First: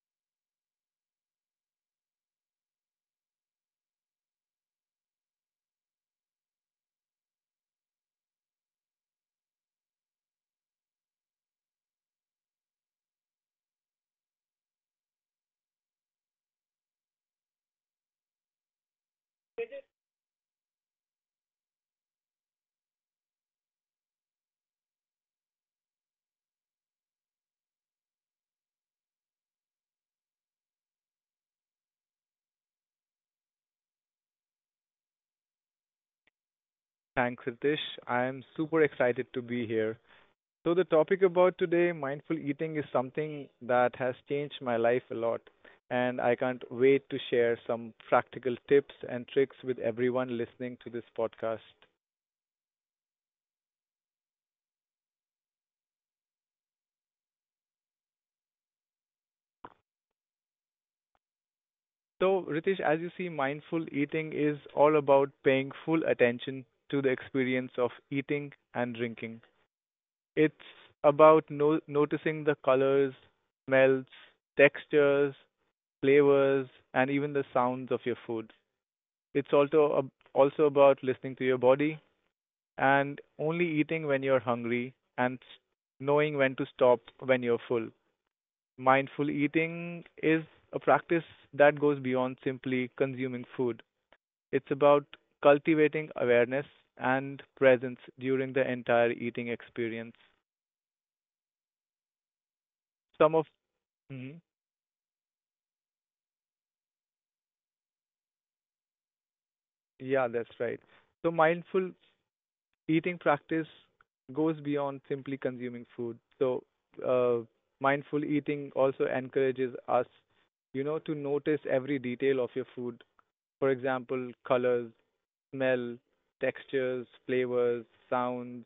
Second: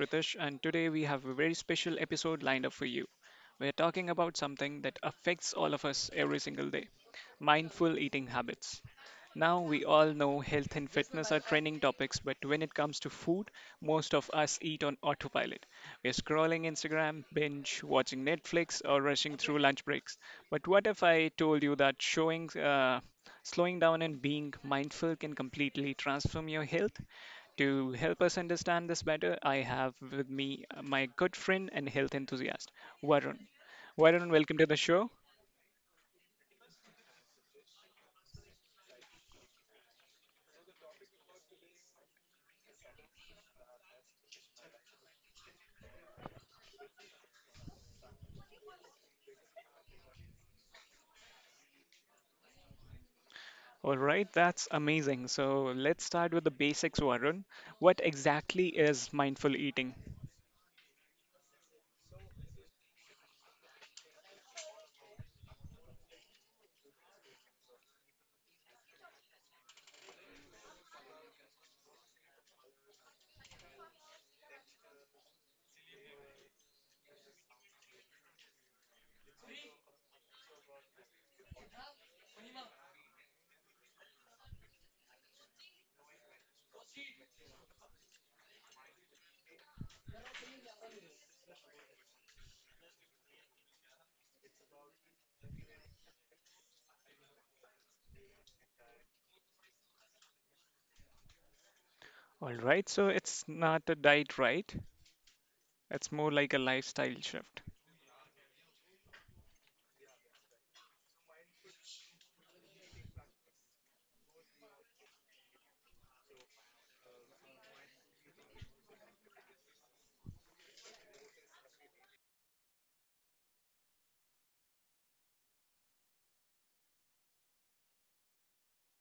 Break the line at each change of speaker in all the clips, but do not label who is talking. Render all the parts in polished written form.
Ritesh, and today we have a very special episode lined up for you. We're talking about something that affects all of us every single day mindful eating habits. Now, we all know health and fitness are trending topics, but when it comes to food, most of us eat on autopilot. We're scrolling Instagram, binge, watching Netflix, or rushing through lunch breaks. But what if I told you that showing slowing down and being mindful can completely transform your health. To help us understand this better, I have with me my good friend and health enthusiast, Varun. Varun, welcome to the show.
Thanks, Ritesh. I am super excited to be here. So, the topic about today, mindful eating, is something that has changed my life a lot. And I can't wait to share some practical tips and tricks with everyone listening to this podcast.
All right, that's amazing. So let's start with the basics, Varun. What exactly is mindful eating?
So, Ritesh, as you see, mindful eating is all about paying full attention to the experience of eating and drinking. It's about noticing the colors, smells, textures, flavors, and even the sounds of your food. It's also also about listening to your body and only eating when you're hungry knowing when to stop when you're full. Mindful eating is a practice that goes beyond simply consuming food. It's about cultivating awareness and presence during the entire eating experience.
All right, so
Some
it's
of
not a diet,
Mhm.
right? It's more like a lifestyle shift.
Yeah, that's right. So mindful eating practice goes beyond simply consuming food. So, uh, mindful eating also encourages us, to notice every detail of your food. For example, colors, smell, textures, flavors, sounds.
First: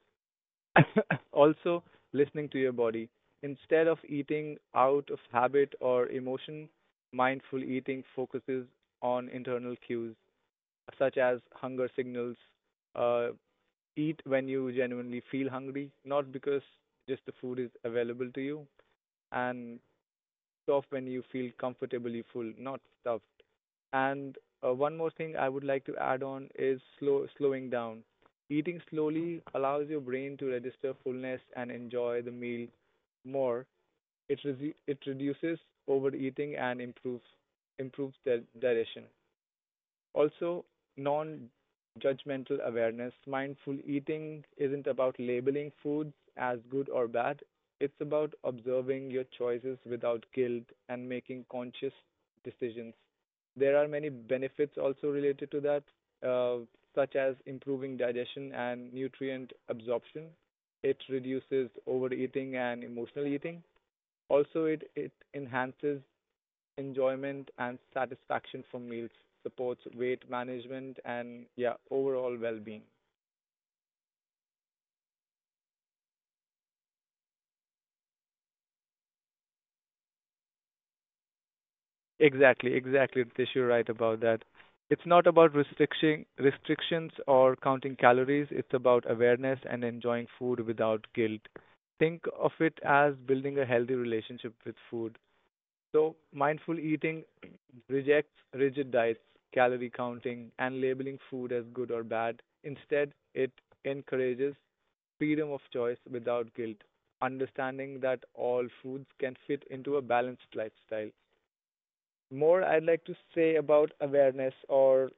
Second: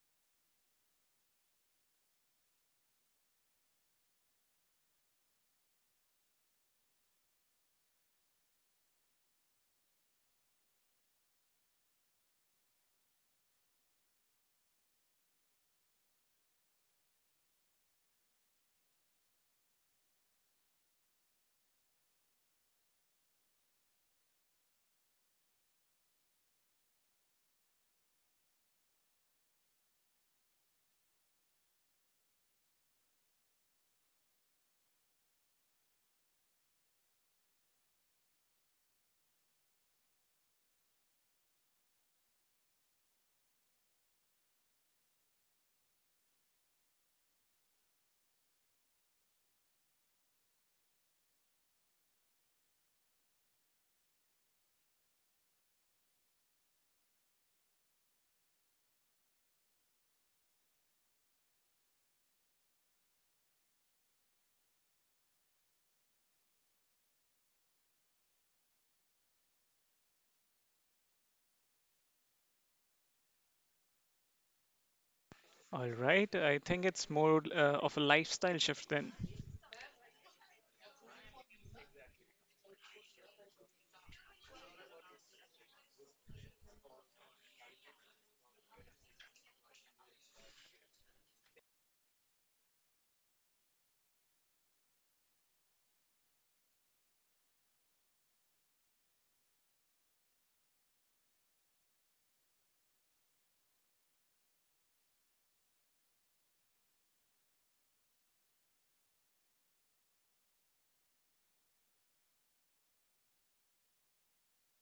Also, listening to your body. Instead of eating out of habit or emotion, mindful eating focuses on internal cues such as hunger signals. uh, Eat when you genuinely feel hungry, not because just the food is available to you, and stop when you feel comfortably full, not stuffed. And one more thing I would like to add on is slowing down. Eating slowly allows your brain to register fullness and enjoy the meal more. It reduces overeating and improves digestion. Also, non judgmental awareness. Mindful eating isn't about labeling foods as good or bad, it's about observing your choices without guilt and making conscious decisions. There are many benefits also related to that, uh, such as improving digestion and nutrient absorption. It reduces overeating and emotional eating. Also, it enhances enjoyment and satisfaction from meals, supports weight management and, yeah, overall well-being.
All right, I think it's more of a lifestyle shift then.
Exactly, exactly, Ritesh, you're right about that. It's not about restrictions or counting calories. It's about awareness and enjoying food without guilt. Think of it as building a healthy relationship with food. So mindful eating rejects rigid diets, calorie counting, and labeling food as good or bad. Instead, it encourages freedom of choice without guilt, understanding that all foods can fit into a balanced lifestyle. More, I'd like to say about awareness or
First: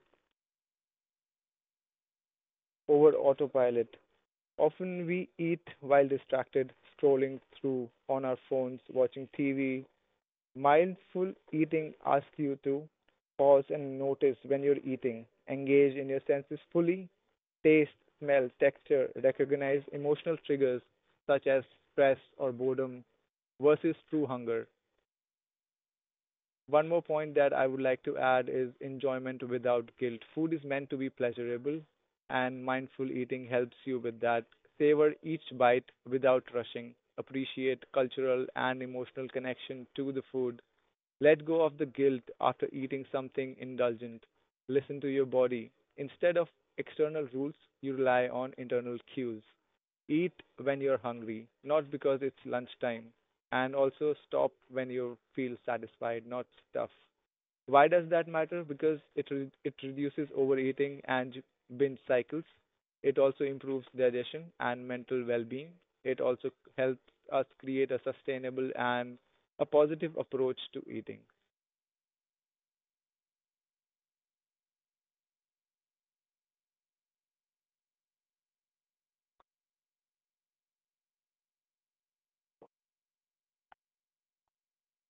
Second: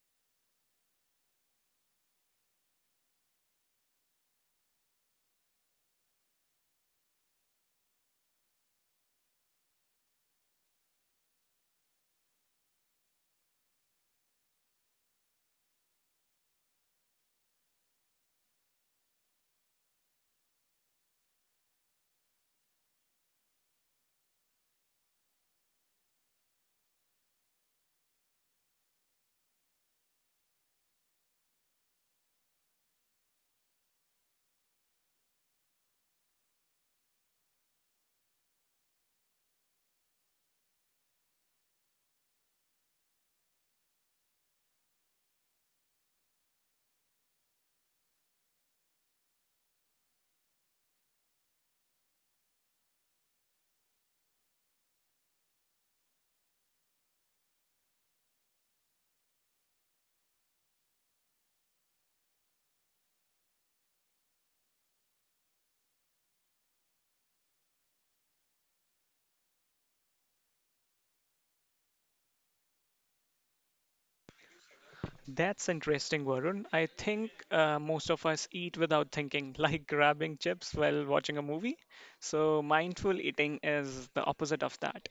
over autopilot. Often we eat while distracted, scrolling through on our phones, watching TV. Mindful eating asks you to pause and notice when you're eating, engage in your senses fully, taste, smell, texture, recognize emotional triggers such as stress or boredom, versus true hunger. One more point that I would like to add is enjoyment without guilt. Food is meant to be pleasurable, and mindful eating helps you with that. Savor each bite without rushing. Appreciate cultural and emotional connection to the food. Let go of the guilt after eating something indulgent. Listen to your body. Instead of external rules, you rely on internal cues. Eat when you're hungry, not because it's lunchtime, and also stop when you feel satisfied, not stuff. Why does that matter? Because it reduces overeating and binge cycles. It also improves digestion and mental well-being. It also helps us create a sustainable and a positive approach to eating.
That's interesting, Varun. I think most of us eat without thinking, like grabbing chips while watching a movie. So mindful eating is the opposite of that.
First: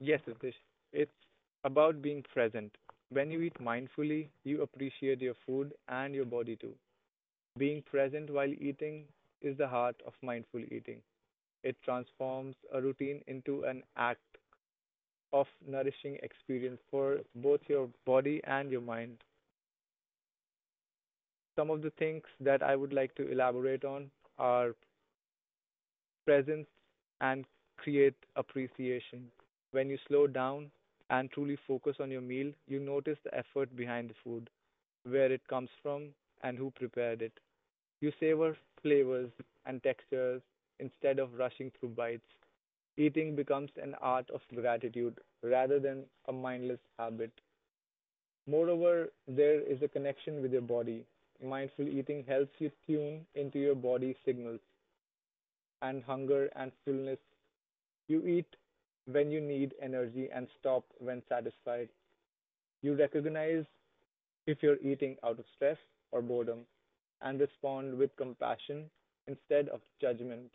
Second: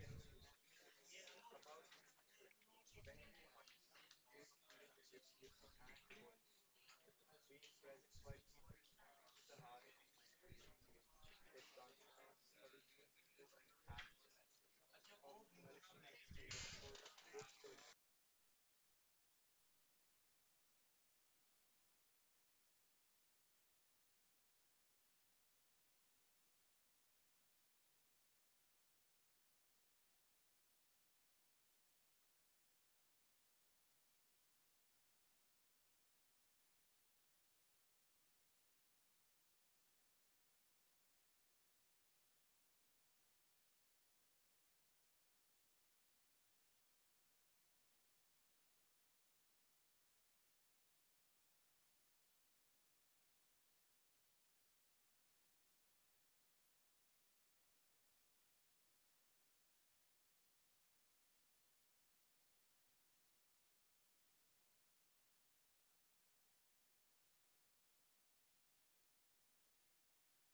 Yes, Ritesh. It's about being present. When you eat mindfully, you appreciate your food and your body too. Being present while eating is the heart of mindful eating. It transforms a routine into an act of nourishing experience for both your body and your mind. Some of the things that I would like to elaborate on are presence and create appreciation. When you slow down and truly focus on your meal, you notice the effort behind the food, where it comes from, and who prepared it. You savor flavors and textures instead of rushing through bites. Eating becomes an art of gratitude rather than a mindless habit. Moreover, there is a connection with your body. Mindful eating helps you tune into your body signals and hunger and fullness. You eat when you need energy and stop when satisfied. You recognize if you're eating out of stress or boredom and respond with compassion instead of judgment.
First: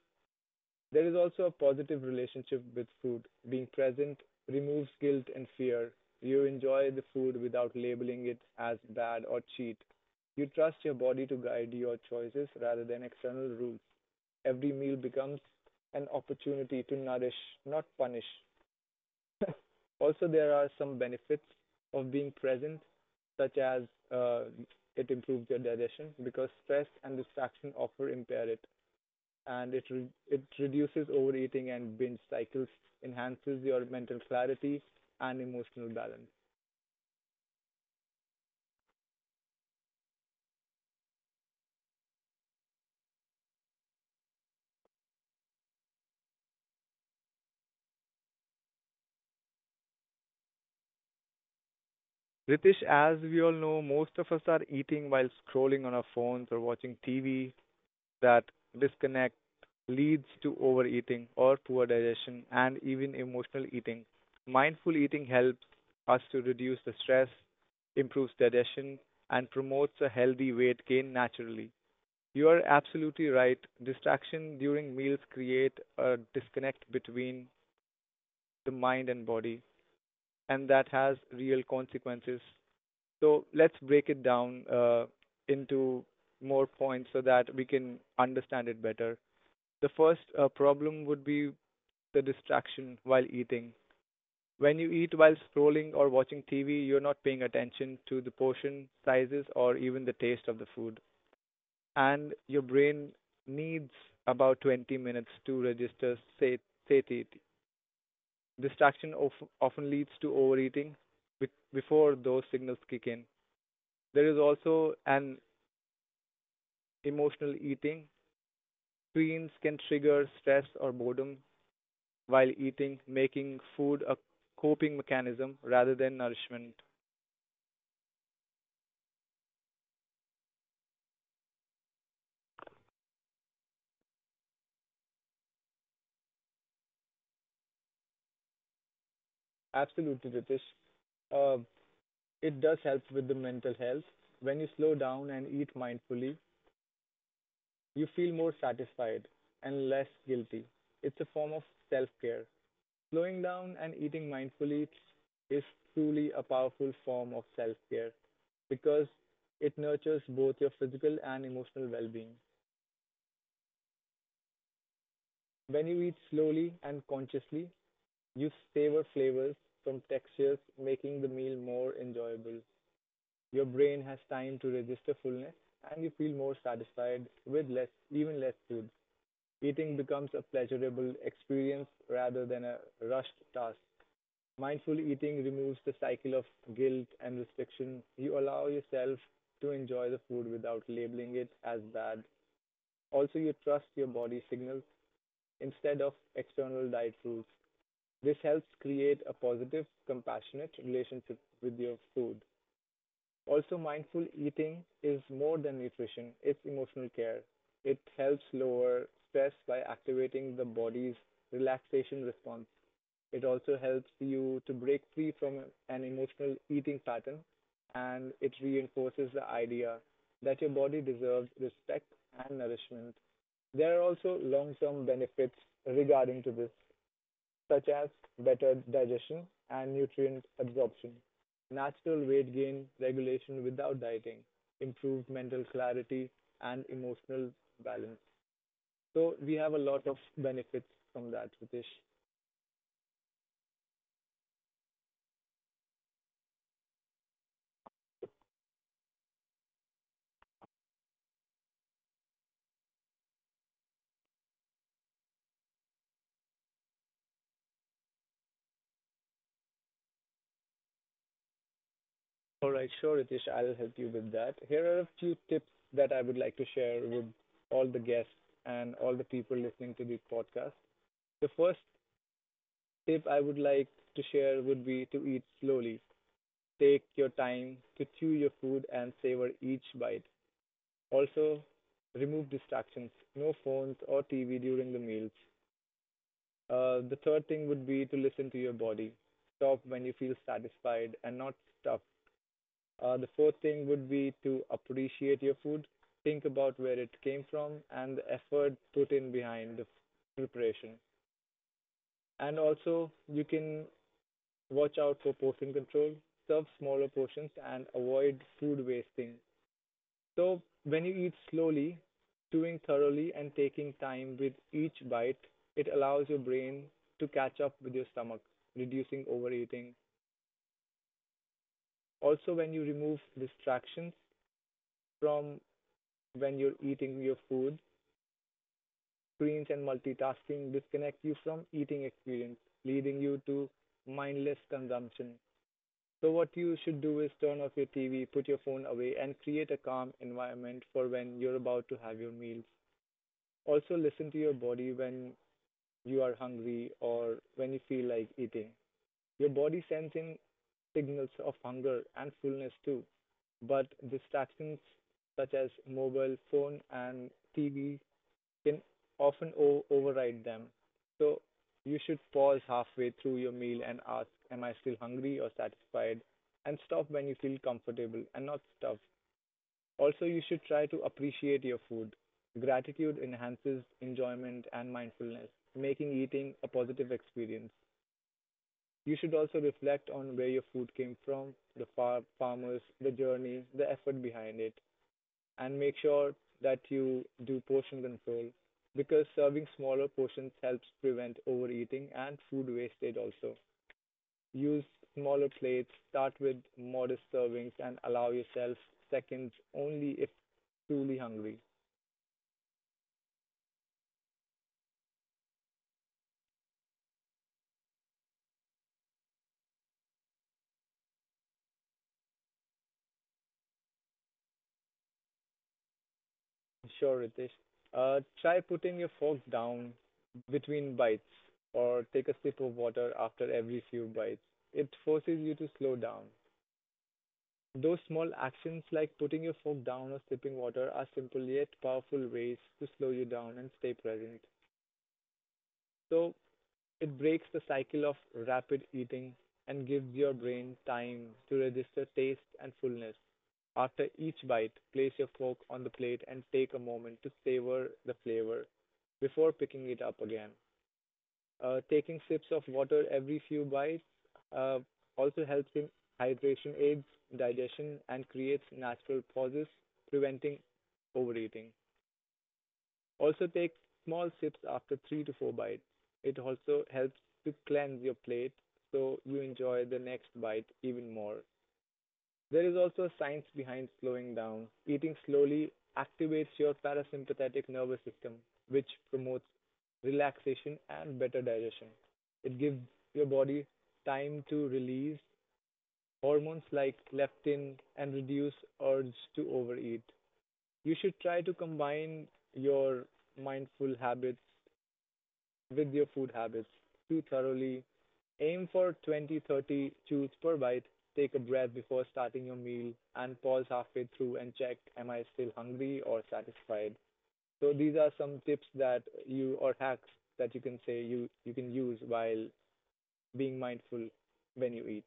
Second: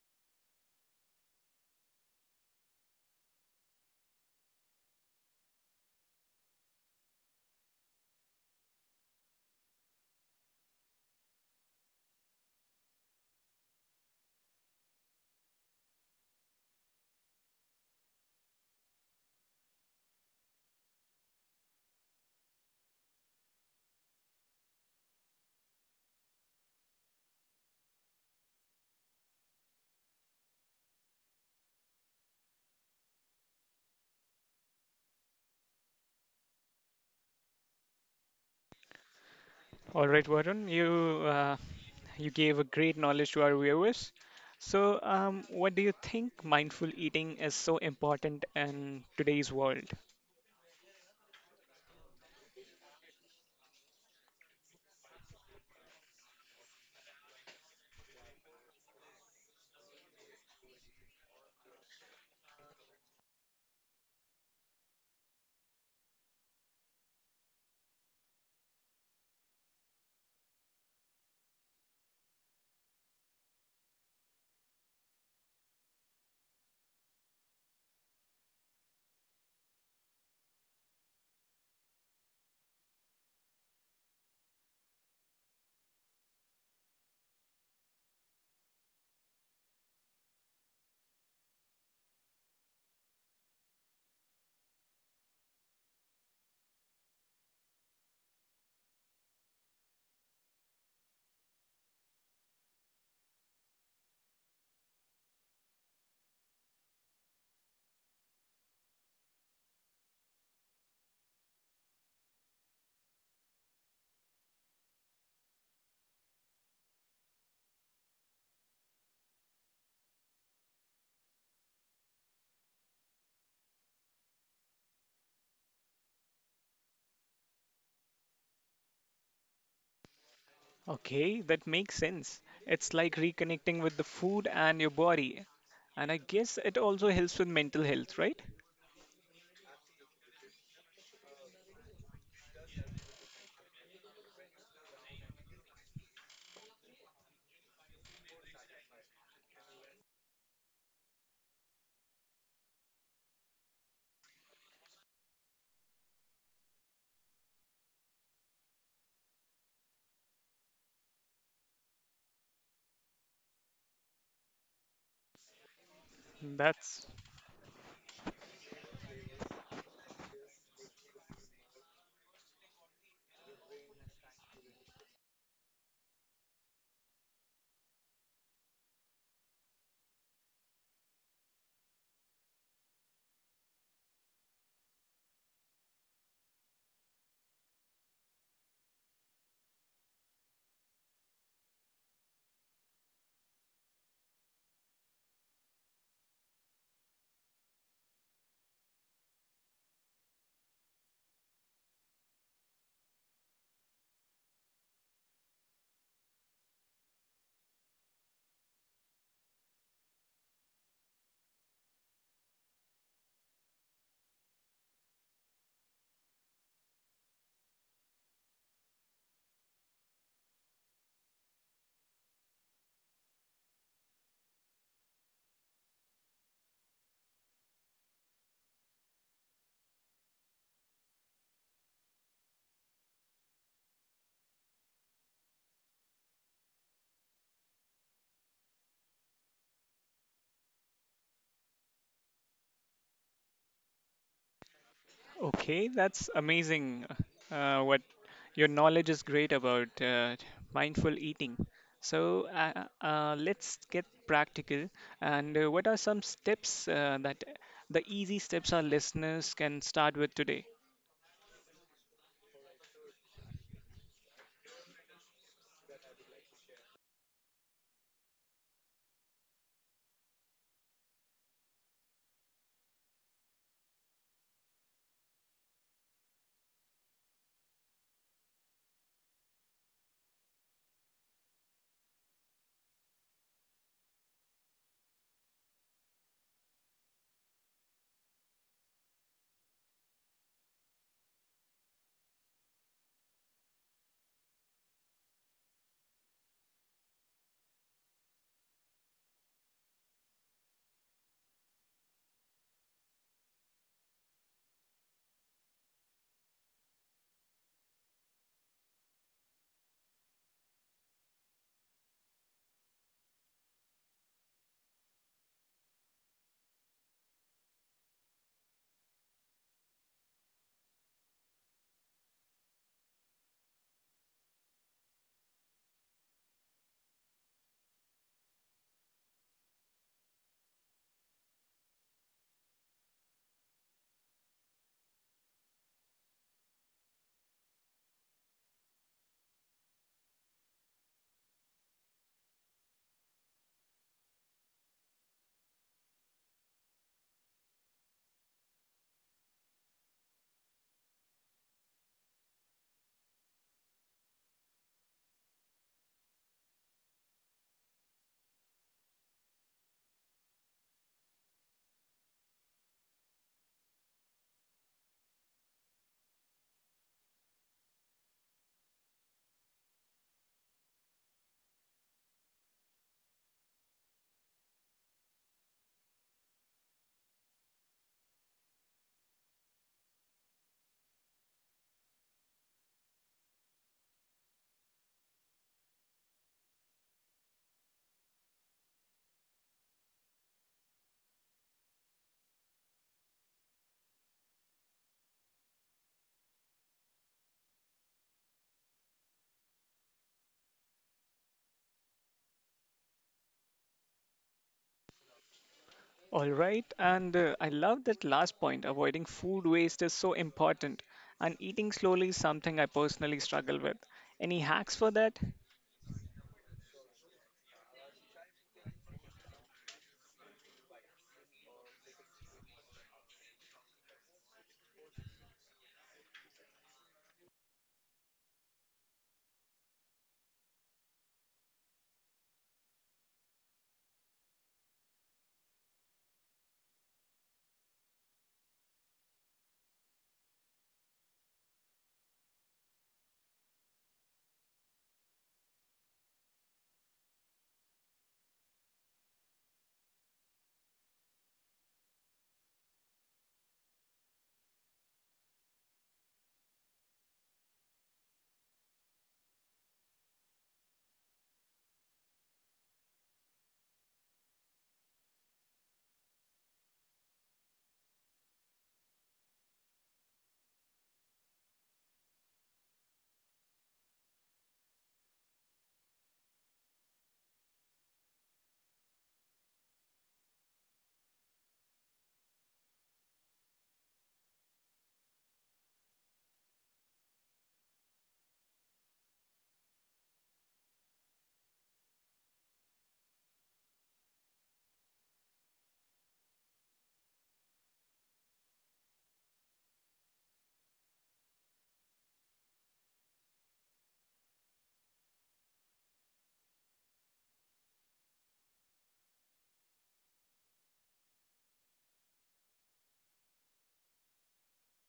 There is also a positive relationship with food. Being present removes guilt and fear. You enjoy the food without labeling it as bad or cheat. You trust your body to guide your choices rather than external rules. Every meal becomes an opportunity to nourish, not punish. Also, there are some benefits of being present, such as, uh, it improves your digestion because stress and distraction often impair it, and it reduces overeating and binge cycles, enhances your mental clarity and emotional balance.
All right, Varun, you gave a great knowledge to our viewers. So, what do you think mindful eating is so important in today's world?
Ritesh, as we all know, most of us are eating while scrolling on our phones or watching TV. That disconnect leads to overeating or poor digestion and even emotional eating. Mindful eating helps us to reduce the stress, improves digestion, and promotes a healthy weight gain naturally. You are absolutely right. Distraction during meals create a disconnect between the mind and body, and that has real consequences. So let's break it down, into more points so that we can understand it better. The first, problem would be the distraction while eating. When you eat while scrolling or watching TV, you're not paying attention to the portion sizes or even the taste of the food. And your brain needs about 20 minutes to register satiety. Distraction often leads to overeating before those signals kick in. There is also an emotional eating. Screens can trigger stress or boredom while eating, making food a coping mechanism rather than nourishment.
Okay, that makes sense. It's like reconnecting with the food and your body. And I guess it also helps with mental health, right?
Absolutely, Ritesh. Uh, it does help with the mental health. When you slow down and eat mindfully, you feel more satisfied and less guilty. It's a form of self care. Slowing down and eating mindfully is truly a powerful form of self care because it nurtures both your physical and emotional well being. When you eat
That's
slowly and consciously, you savor flavors from textures, making the meal more enjoyable. Your brain has time to register fullness, and you feel more satisfied with less, even less food. Eating becomes a pleasurable experience rather than a rushed task. Mindful eating removes the cycle of guilt and restriction. You allow yourself to enjoy the food without labeling it as bad. Also, you trust your body signals instead of external diet rules. This helps create a positive, compassionate relationship with your food. Also, mindful eating is more than nutrition, it's emotional care. It helps lower stress by activating the body's relaxation response. It also helps you to break free from an emotional eating pattern and it reinforces the idea that your body deserves respect and nourishment. There are also long-term benefits regarding to this, such as better digestion and nutrient absorption, natural weight gain regulation without dieting, improved mental clarity, and emotional balance. So we have a lot of benefits from that, Ritesh.
okay, that's amazing. What your knowledge is great about mindful eating. So let's get practical. And what are some steps that the easy steps our listeners can start with today?
All right, sure, Ritesh, I'll help you with that. Here are a few tips that I would like to share with all the guests and all the people listening to this podcast. The first tip I would like to share would be to eat slowly. Take your time to chew your food and savor each bite. Also, remove distractions, no phones or TV during the meals. The third thing would be to listen to your body. Stop when you feel satisfied and not stuffed. The fourth thing would be to appreciate your food, think about where it came from, and the effort put in behind the preparation. And also, you can watch out for portion control, serve smaller portions, and avoid food wasting. So when you eat slowly, chewing thoroughly and taking time with each bite, it allows your brain to catch up with your stomach, reducing overeating. Also, when you remove distractions from when you're eating your food, screens and multitasking disconnect you from eating experience, leading you to mindless consumption. So what you should do is turn off your TV, put your phone away, and create a calm environment for when you're about to have your meals. Also, listen to your body when you are hungry or when you feel like eating. Your body sends in signals of hunger and fullness too, but distractions such as mobile phone and TV can override them. So you should pause halfway through your meal and ask, "Am I still hungry or satisfied?" And stop when you feel comfortable and not stuffed. Also, you should try to appreciate your food. Gratitude enhances enjoyment and mindfulness, making eating a positive experience. You should also reflect on where your food came from, the farmers, the journey, the effort behind it, and make sure that you do portion control because serving smaller portions helps prevent overeating and food wastage also. Use smaller plates, start with modest servings, and allow yourself seconds only if truly hungry.
All right. And I love that last point. Avoiding food waste is so important. And eating slowly is something I personally struggle with. Any hacks for that?
Sure, Ritesh. Try putting your fork down between bites or take a sip of water after every few bites. It forces you to slow down. Those small actions like putting your fork down or sipping water are simple yet powerful ways to slow you down and stay present. So It breaks the cycle of rapid eating and gives your brain time to register taste and fullness. After each bite, place your fork on the plate and take a moment to savor the flavor before picking it up again. Taking sips of water every few bites uh, also helps in hydration, aids digestion, and creates natural pauses, preventing overeating. Also take small sips after three to four bites. It also helps to cleanse your plate so you enjoy the next bite even more. There is also a science behind slowing down. Eating slowly activates your parasympathetic nervous system, which promotes relaxation and better digestion. It gives your body time to release hormones like leptin and reduce urge to overeat. You should try to combine your mindful habits with your food habits too thoroughly. Aim for 20 to 30 chews per bite. Take a breath before starting your meal and pause halfway through and check, am I still hungry or satisfied? So these are some tips that you or hacks that you can say you can use while being mindful when you eat.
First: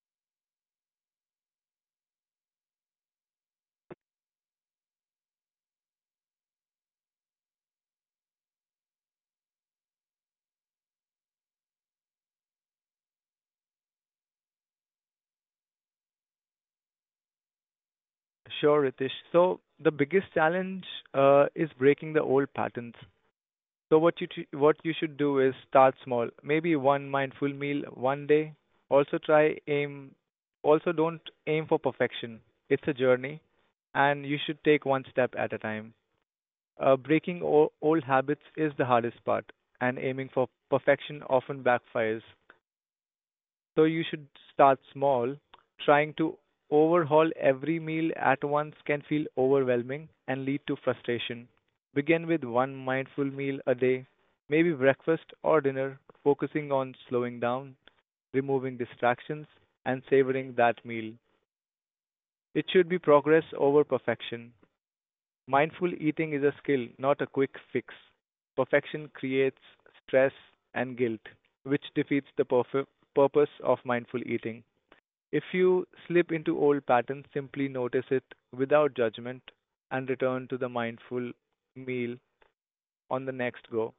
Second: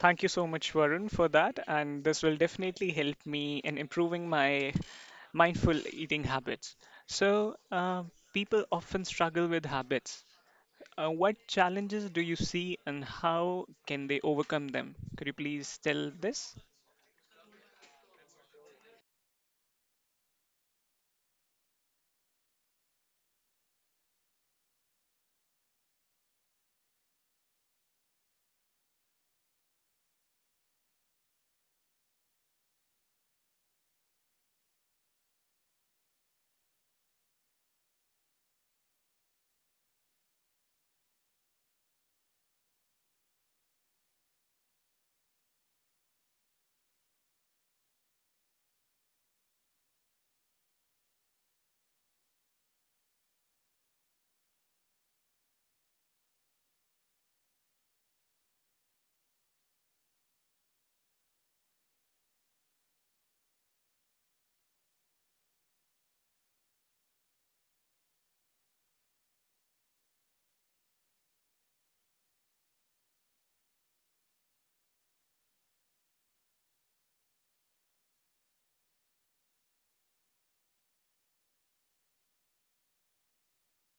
Thank you so much, Varun, for that. And this will definitely help me in improving my mindful eating habits. So, people often struggle with habits. What challenges do you see and how can they overcome them? Could you please tell this?
Sure, Ritesh. So the biggest challenge is breaking the old patterns. So what what you should do is start small. Maybe one mindful meal one day. Also try aim also don't aim for perfection. It's a journey and you should take one step at a time. Breaking old habits is the hardest part and aiming for perfection often backfires. So you should start small. Trying to overhaul every meal at once can feel overwhelming and lead to frustration. Begin with one mindful meal a day, maybe breakfast or dinner, focusing on slowing down, removing distractions, and savoring that meal. It should be progress over perfection. Mindful eating is a skill, not a quick fix. Perfection creates stress and guilt, which defeats the purpose of mindful eating. If you slip into old patterns, simply notice it without judgment and return to the mindful meal on the next go.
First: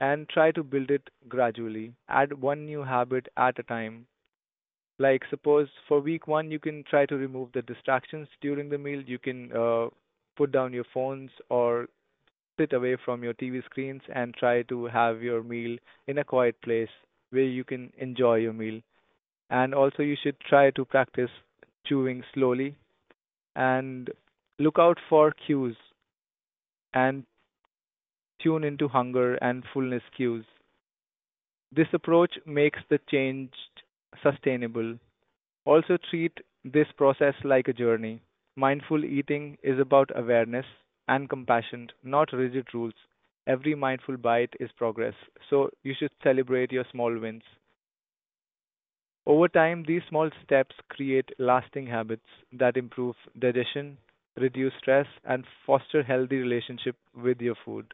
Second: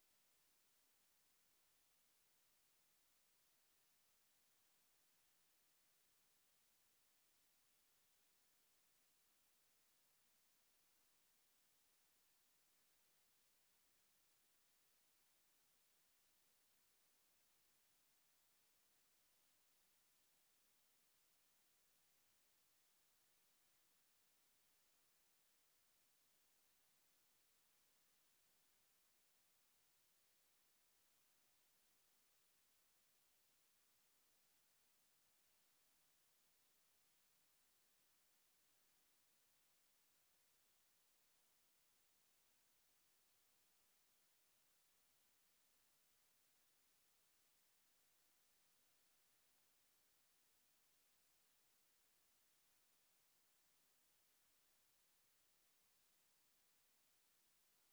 And try to build it gradually. Add one new habit at a time. Like, suppose for week one, you can try to remove the distractions during the meal. You can put down your phones or sit away from your TV screens and try to have your meal in a quiet place where you can enjoy your meal. And also, you should try to practice chewing slowly and look out for cues and tune into hunger and fullness cues. This approach makes the change sustainable. Also, treat this process like a journey. Mindful eating is about awareness and compassion, not rigid rules. Every mindful bite is progress, so you should celebrate your small wins. Over time, these small steps create lasting habits that improve digestion, reduce stress, and foster healthy relationship with your food.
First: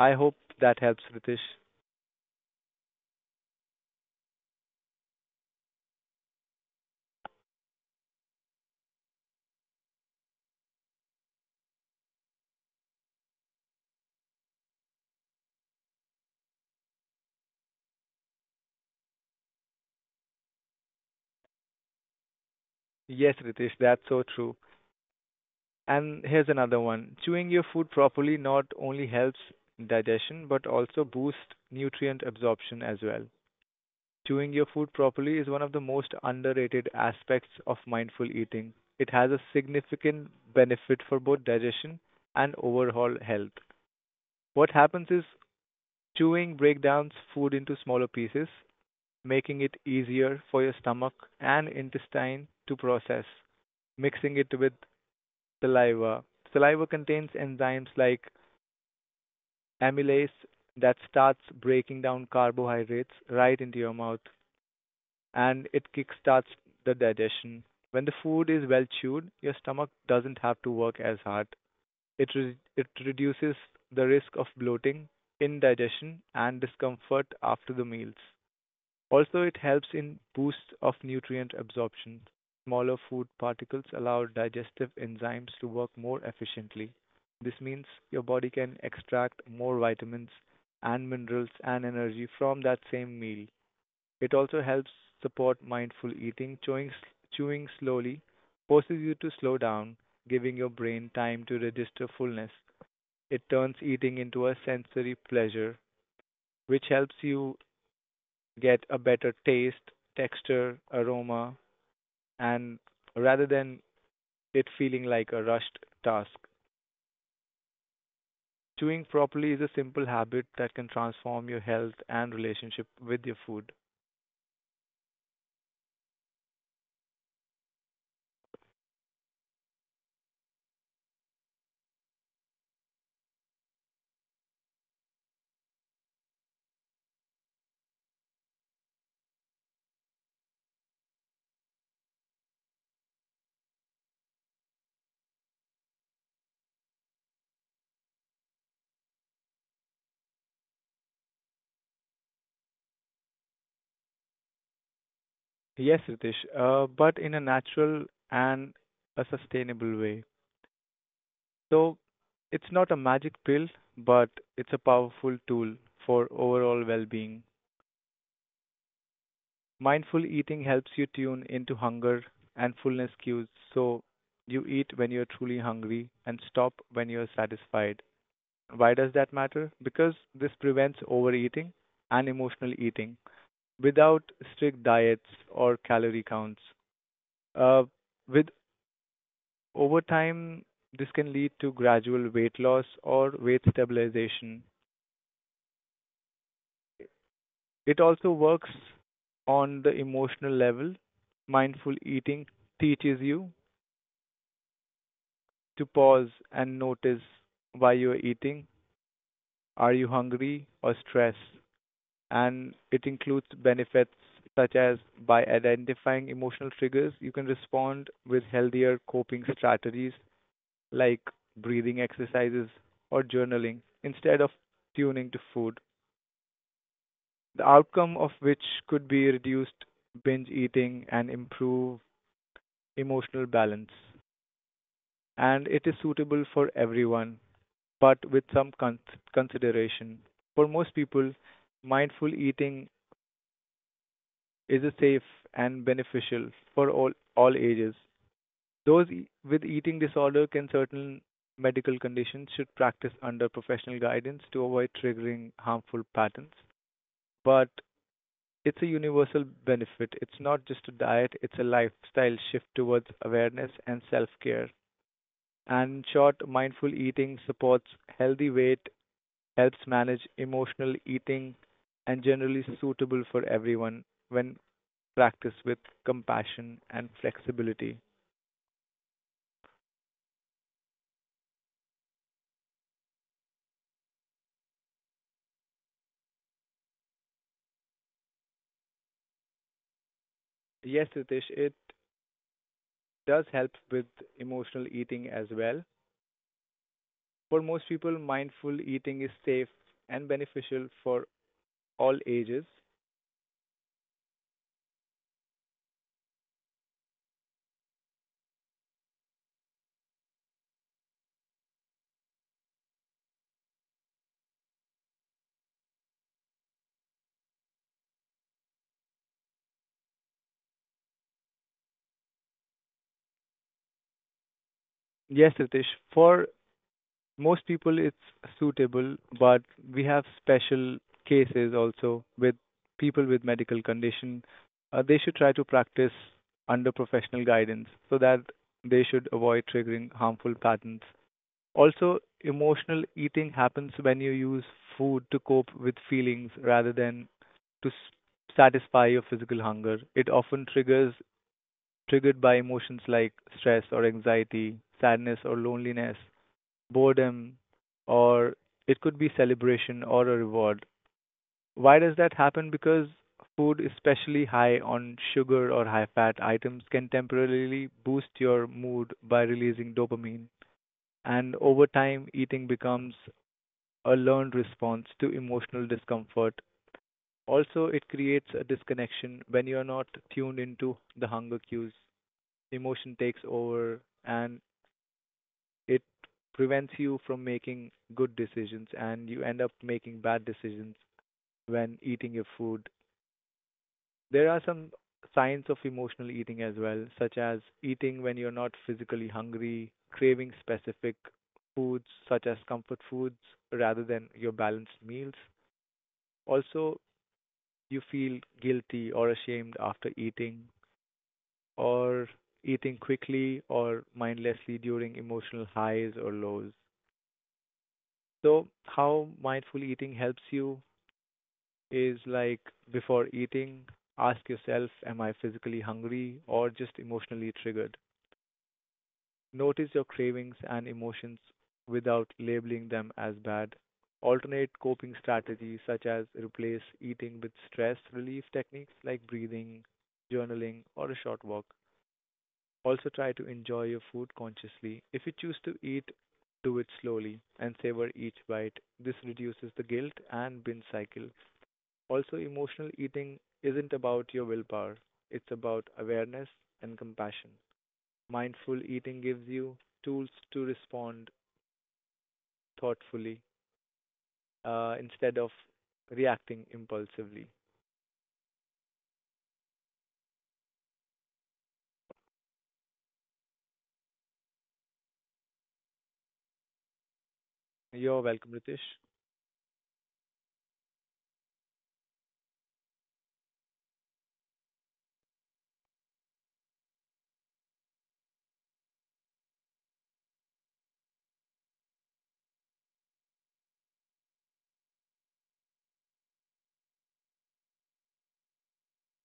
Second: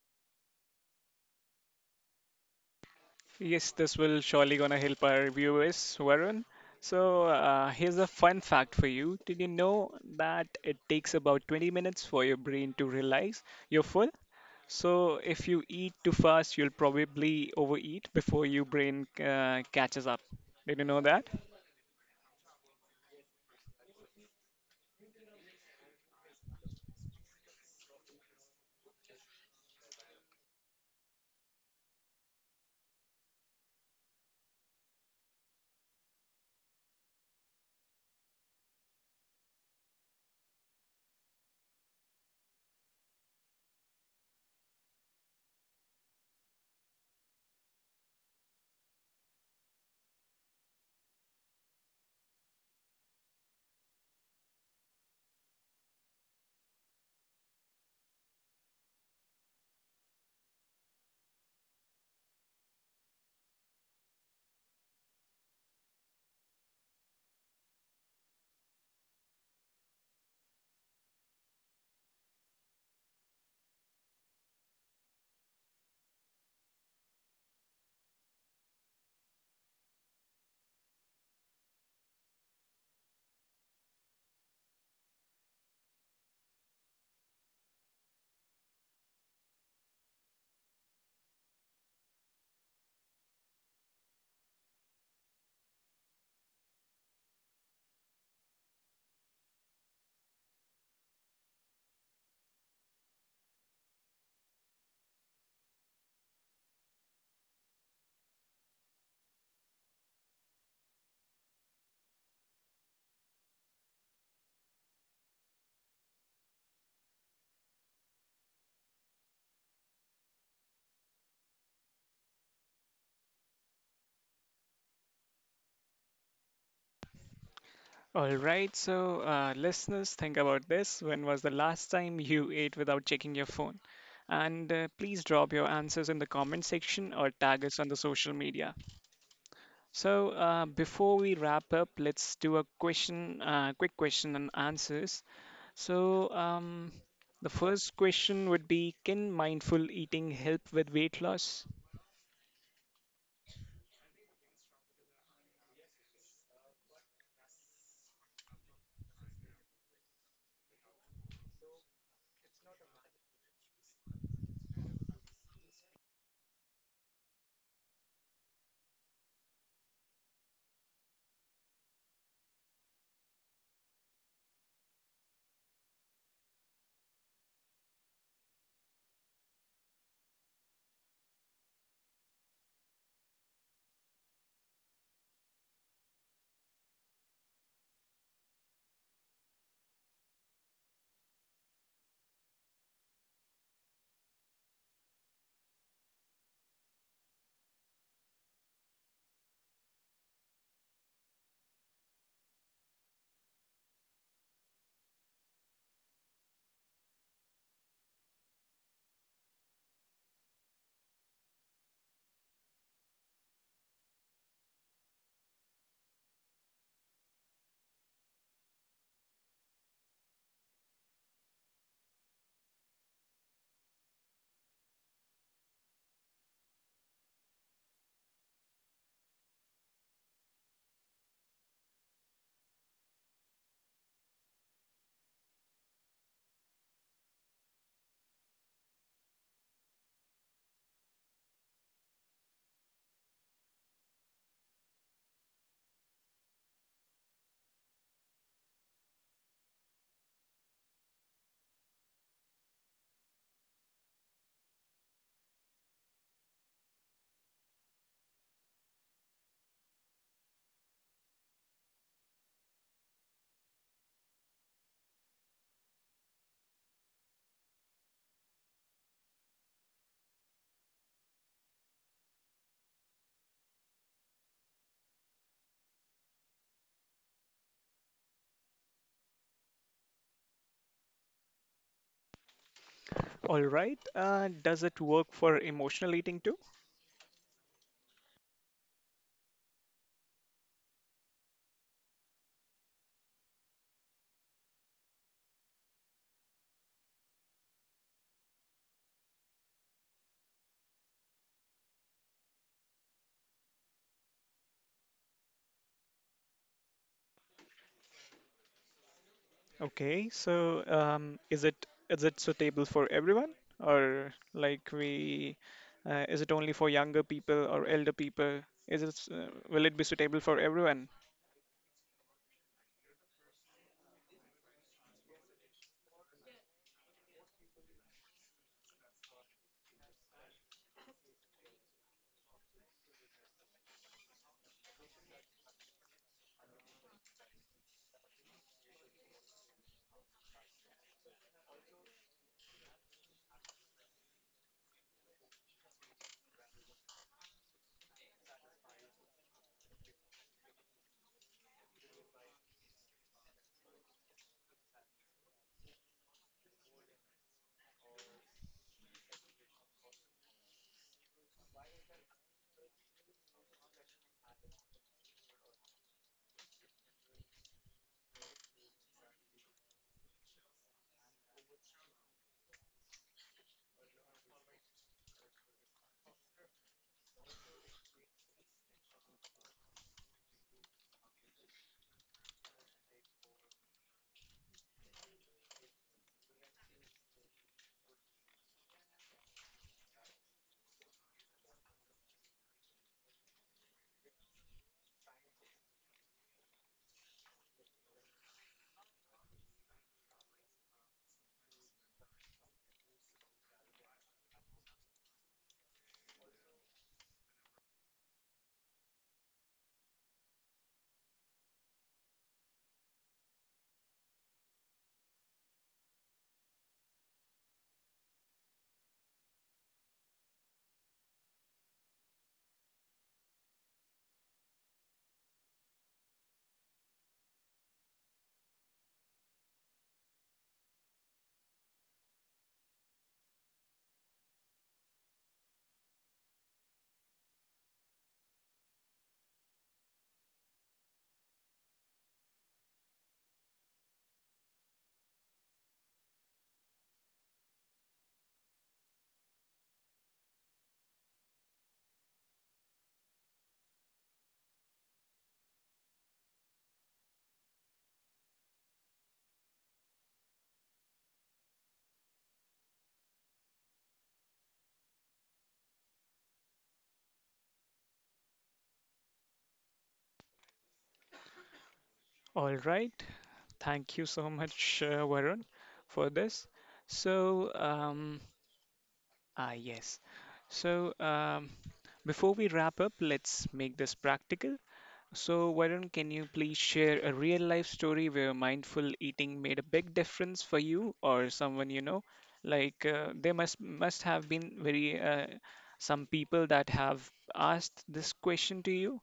I hope that helps, Ritesh.
Yes, this will surely gonna help our viewers, Varun. So here's a fun fact for you. Did you know that it takes about 20 minutes for your brain to realize you're full? So if you eat too fast, you'll probably overeat before your brain catches up. Did you know that?
Yes, Ritesh, that's so true. And here's another one. Chewing your food properly not only helps digestion but also boosts nutrient absorption as well. Chewing your food properly is one of the most underrated aspects of mindful eating. It has a significant benefit for both digestion and overall health. What happens is chewing breaks down food into smaller pieces, making it easier for your stomach and intestine to process. Mixing it with saliva. Saliva contains enzymes like amylase that starts breaking down carbohydrates right into your mouth and it kickstarts the digestion. When the food is well chewed, your stomach doesn't have to work as hard. It reduces the risk of bloating, indigestion, and discomfort after the meals. Also, it helps in boost of nutrient absorption. Smaller food particles allow digestive enzymes to work more efficiently. This means your body can extract more vitamins and minerals and energy from that same meal. It also helps support mindful eating. Chewing, chewing slowly forces you to slow down, giving your brain time to register fullness. It turns eating into a sensory pleasure, which helps you get a better taste, texture, aroma, and rather than it feeling like a rushed task. Chewing properly is a simple habit that can transform your health and relationship with your food.
All right, so listeners, think about this. When was the last time you ate without checking your phone? And please drop your answers in the comment section or tag us on the social media. So before we wrap up, let's do a question, quick question and answers. So the first question would be, can mindful eating help with weight loss?
Yes, Ritesh, but in a natural and a sustainable way. So it's not a magic pill, but it's a powerful tool for overall well being. Mindful eating helps you tune into hunger and fullness cues, so you eat when you're truly hungry and stop when you're satisfied. Why does that matter? Because this prevents overeating and emotional eating without strict diets or calorie counts. Uh, with over time, this can lead to gradual weight loss or weight stabilization. It also works on the emotional level. Mindful eating teaches you to pause and notice why you're eating. Are you hungry or stressed? And it includes benefits such as by identifying emotional triggers, you can respond with healthier coping strategies like breathing exercises or journaling instead of tuning to food. The outcome of which could be reduced binge eating and improve emotional balance. And it is suitable for everyone but with some consideration. For most people, mindful eating is a safe and beneficial for all ages. Those with eating disorder can certain medical conditions should practice under professional guidance to avoid triggering harmful patterns. But it's a universal benefit. It's not just a diet, it's a lifestyle shift towards awareness and self care. And in short, mindful eating supports healthy weight helps manage emotional eating and generally suitable for everyone when practiced with compassion and flexibility.
All right. Does it work for emotional eating too?
Yes, Ritesh, it does help with emotional eating as well. For most people, mindful eating is safe and beneficial for all ages.
Okay. So, is it suitable for everyone, or is it only for younger people or elder people? Will it be suitable for everyone?
Yes, Ritesh, for most people it's suitable, but we have special cases also with people with medical condition. They should try to practice under professional guidance so that they should avoid triggering harmful patterns. Also, emotional eating happens when you use food to cope with feelings rather than to s- satisfy your physical hunger. It often triggers triggered by emotions like stress or anxiety, sadness or loneliness boredom, or it could be celebration or a reward. Why does that happen? Because food, especially high on sugar or high fat items, can temporarily boost your mood by releasing dopamine. And over time, eating becomes a learned response to emotional discomfort. Also, it creates a disconnection when you're not tuned into the hunger cues. Emotion takes over and it prevents you from making good decisions and you end up making bad decisions when eating your food. There are some signs of emotional eating as well, such as eating when you're not physically hungry, craving specific foods such as comfort foods rather than your balanced meals. Also, you feel guilty or ashamed after eating, or eating quickly or mindlessly during emotional highs or lows. So, how mindful eating helps you is like before eating, ask yourself, am I physically hungry or just emotionally triggered? Notice your cravings and emotions without labeling them as bad. Alternate coping strategies such as replace eating with stress relief techniques like breathing, journaling, or a short walk. Also, try to enjoy your food consciously. If you choose to eat, do it slowly and savor each bite. This reduces the guilt and binge cycle. Also, emotional eating isn't about your willpower, it's about awareness and compassion. Mindful eating gives you tools to respond thoughtfully instead of reacting impulsively.
All right. Thank you so much, Varun, for this. So,
You're welcome, Ritesh.
yes. So, before we wrap up, let's make this practical. So, Varun, can you please share a real life story where mindful eating made a big difference for you or someone you know? Like there must have been very some people that have asked this question to you.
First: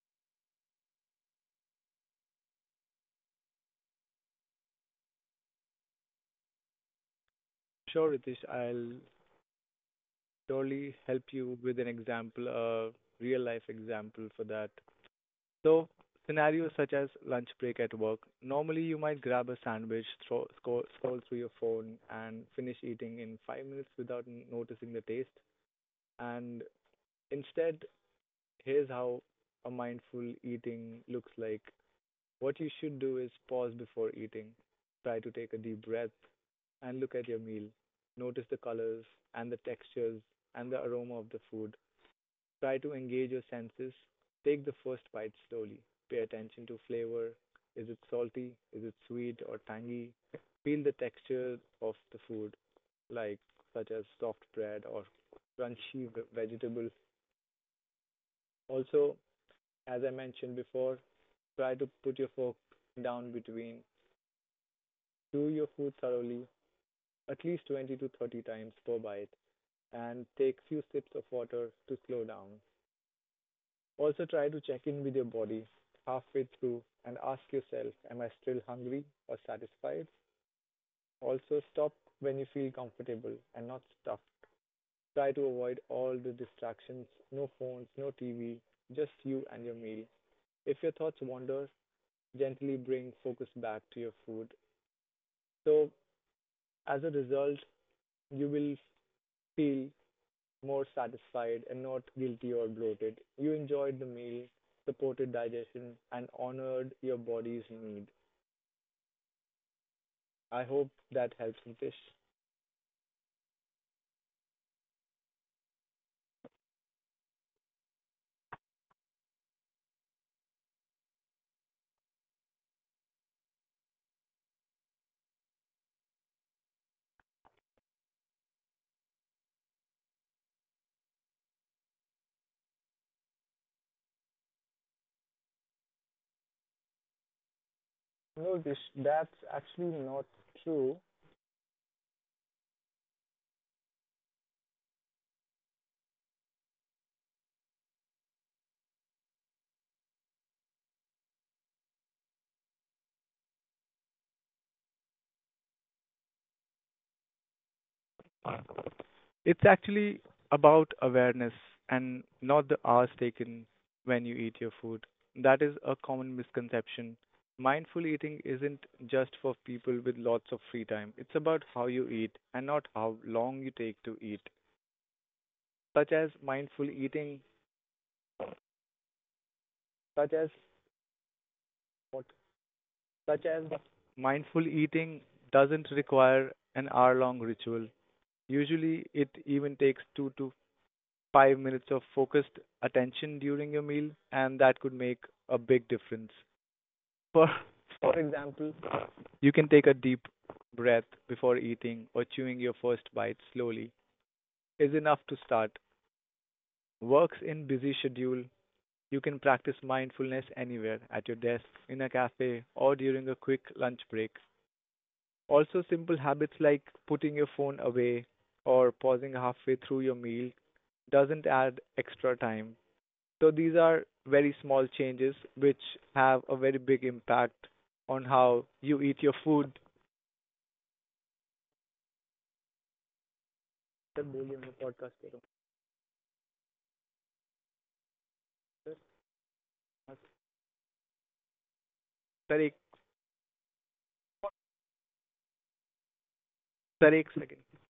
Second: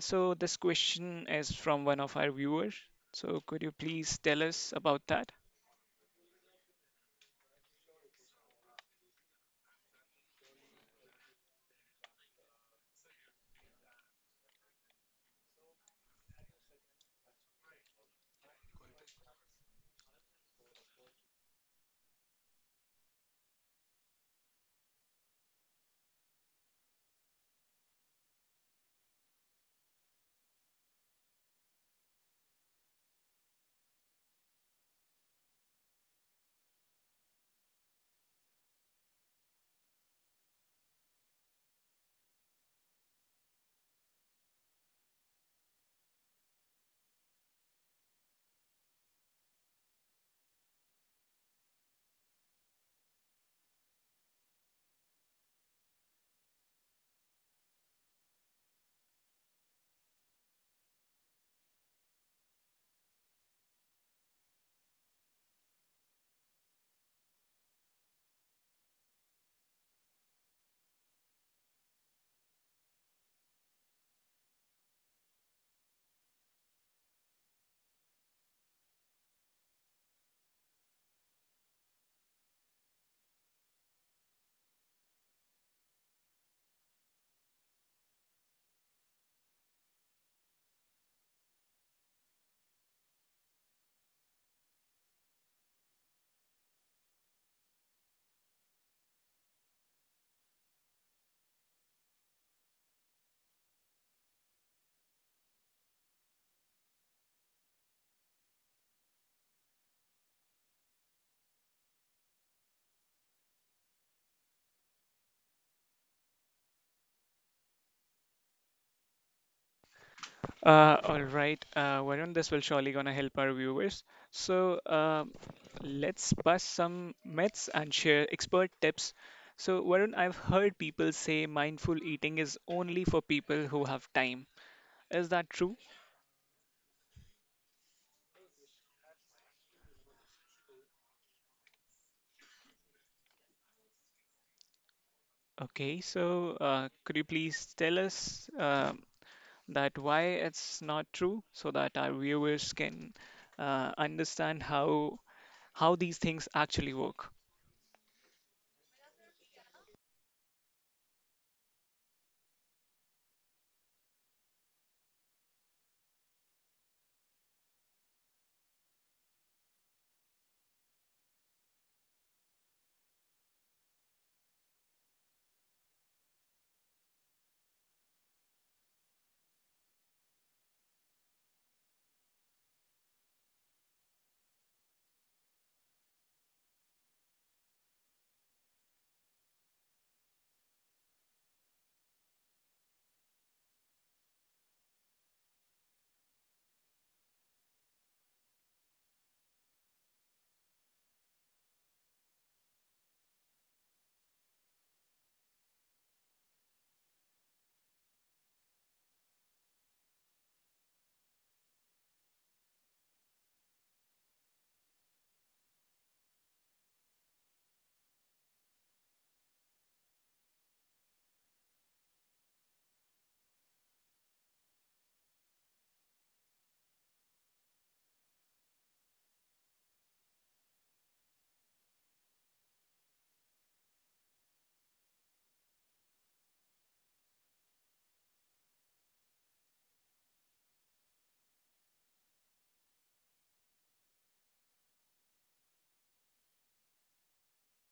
So this question is from one of our viewers. So could you please tell us about that?
Sure, Ritesh, I'll surely help you with an example, a real life example for that. So, scenarios such as lunch break at work, normally you might grab a sandwich, throw, scroll through your phone, and finish eating in 5 minutes without noticing the taste. And instead, here's how a mindful eating looks like. What you should do is pause before eating, try to take a deep breath, and look at your meal. Notice the colors and the textures and the aroma of the food. Try to engage your senses. Take the first bite slowly. Pay attention to flavor. Is it salty? Is it sweet or tangy? Feel the texture of the food, like such as soft bread or crunchy vegetables. Also, as I mentioned before, try to put your fork down between. Chew your food thoroughly, at least 20 to 30 times per bite, and take few sips of water to slow down. Also, try to check in with your body halfway through and ask yourself, am I still hungry or satisfied? Also, stop when you feel comfortable and not stuffed. Try to avoid all the distractions no phones, no TV, just you and your meal. If your thoughts wander, gently bring focus back to your food. So, as a result, you will feel more satisfied and not guilty or bloated. You enjoyed the meal, supported digestion, and honored your body's need. I hope that helps, Nitish.
All right, Varun, this will surely gonna help our viewers. So let's bust some myths and share expert tips. So Varun, I've heard people say mindful eating is only for people who have time. Is that true?
No, Dish, that's actually not true.
Okay, so could you please tell us that why it's not true, so that our viewers can understand how these things actually work?
It's actually about awareness and not the hours taken when you eat your food. That is a common misconception. Mindful eating isn't just for people with lots of free time. It's about how you eat and not how long you take to eat. Such as mindful eating, such as what? Such as mindful eating doesn't require an hour long ritual. Usually, it even takes 2 to 5 minutes of focused attention during your meal, and that could make a big difference. For for example, you can take a deep breath before eating or chewing your first bite slowly is enough to start. Works in busy schedule. You can practice mindfulness anywhere at your desk, in a cafe, or during a quick lunch break. Also, simple habits like putting your phone away or pausing halfway through your meal doesn't add extra time. So, these are very small changes which have a very big impact on how you eat your food. Sir बोलिए मैं podcast पे हूँ sir हाँ, sir एक sir एक second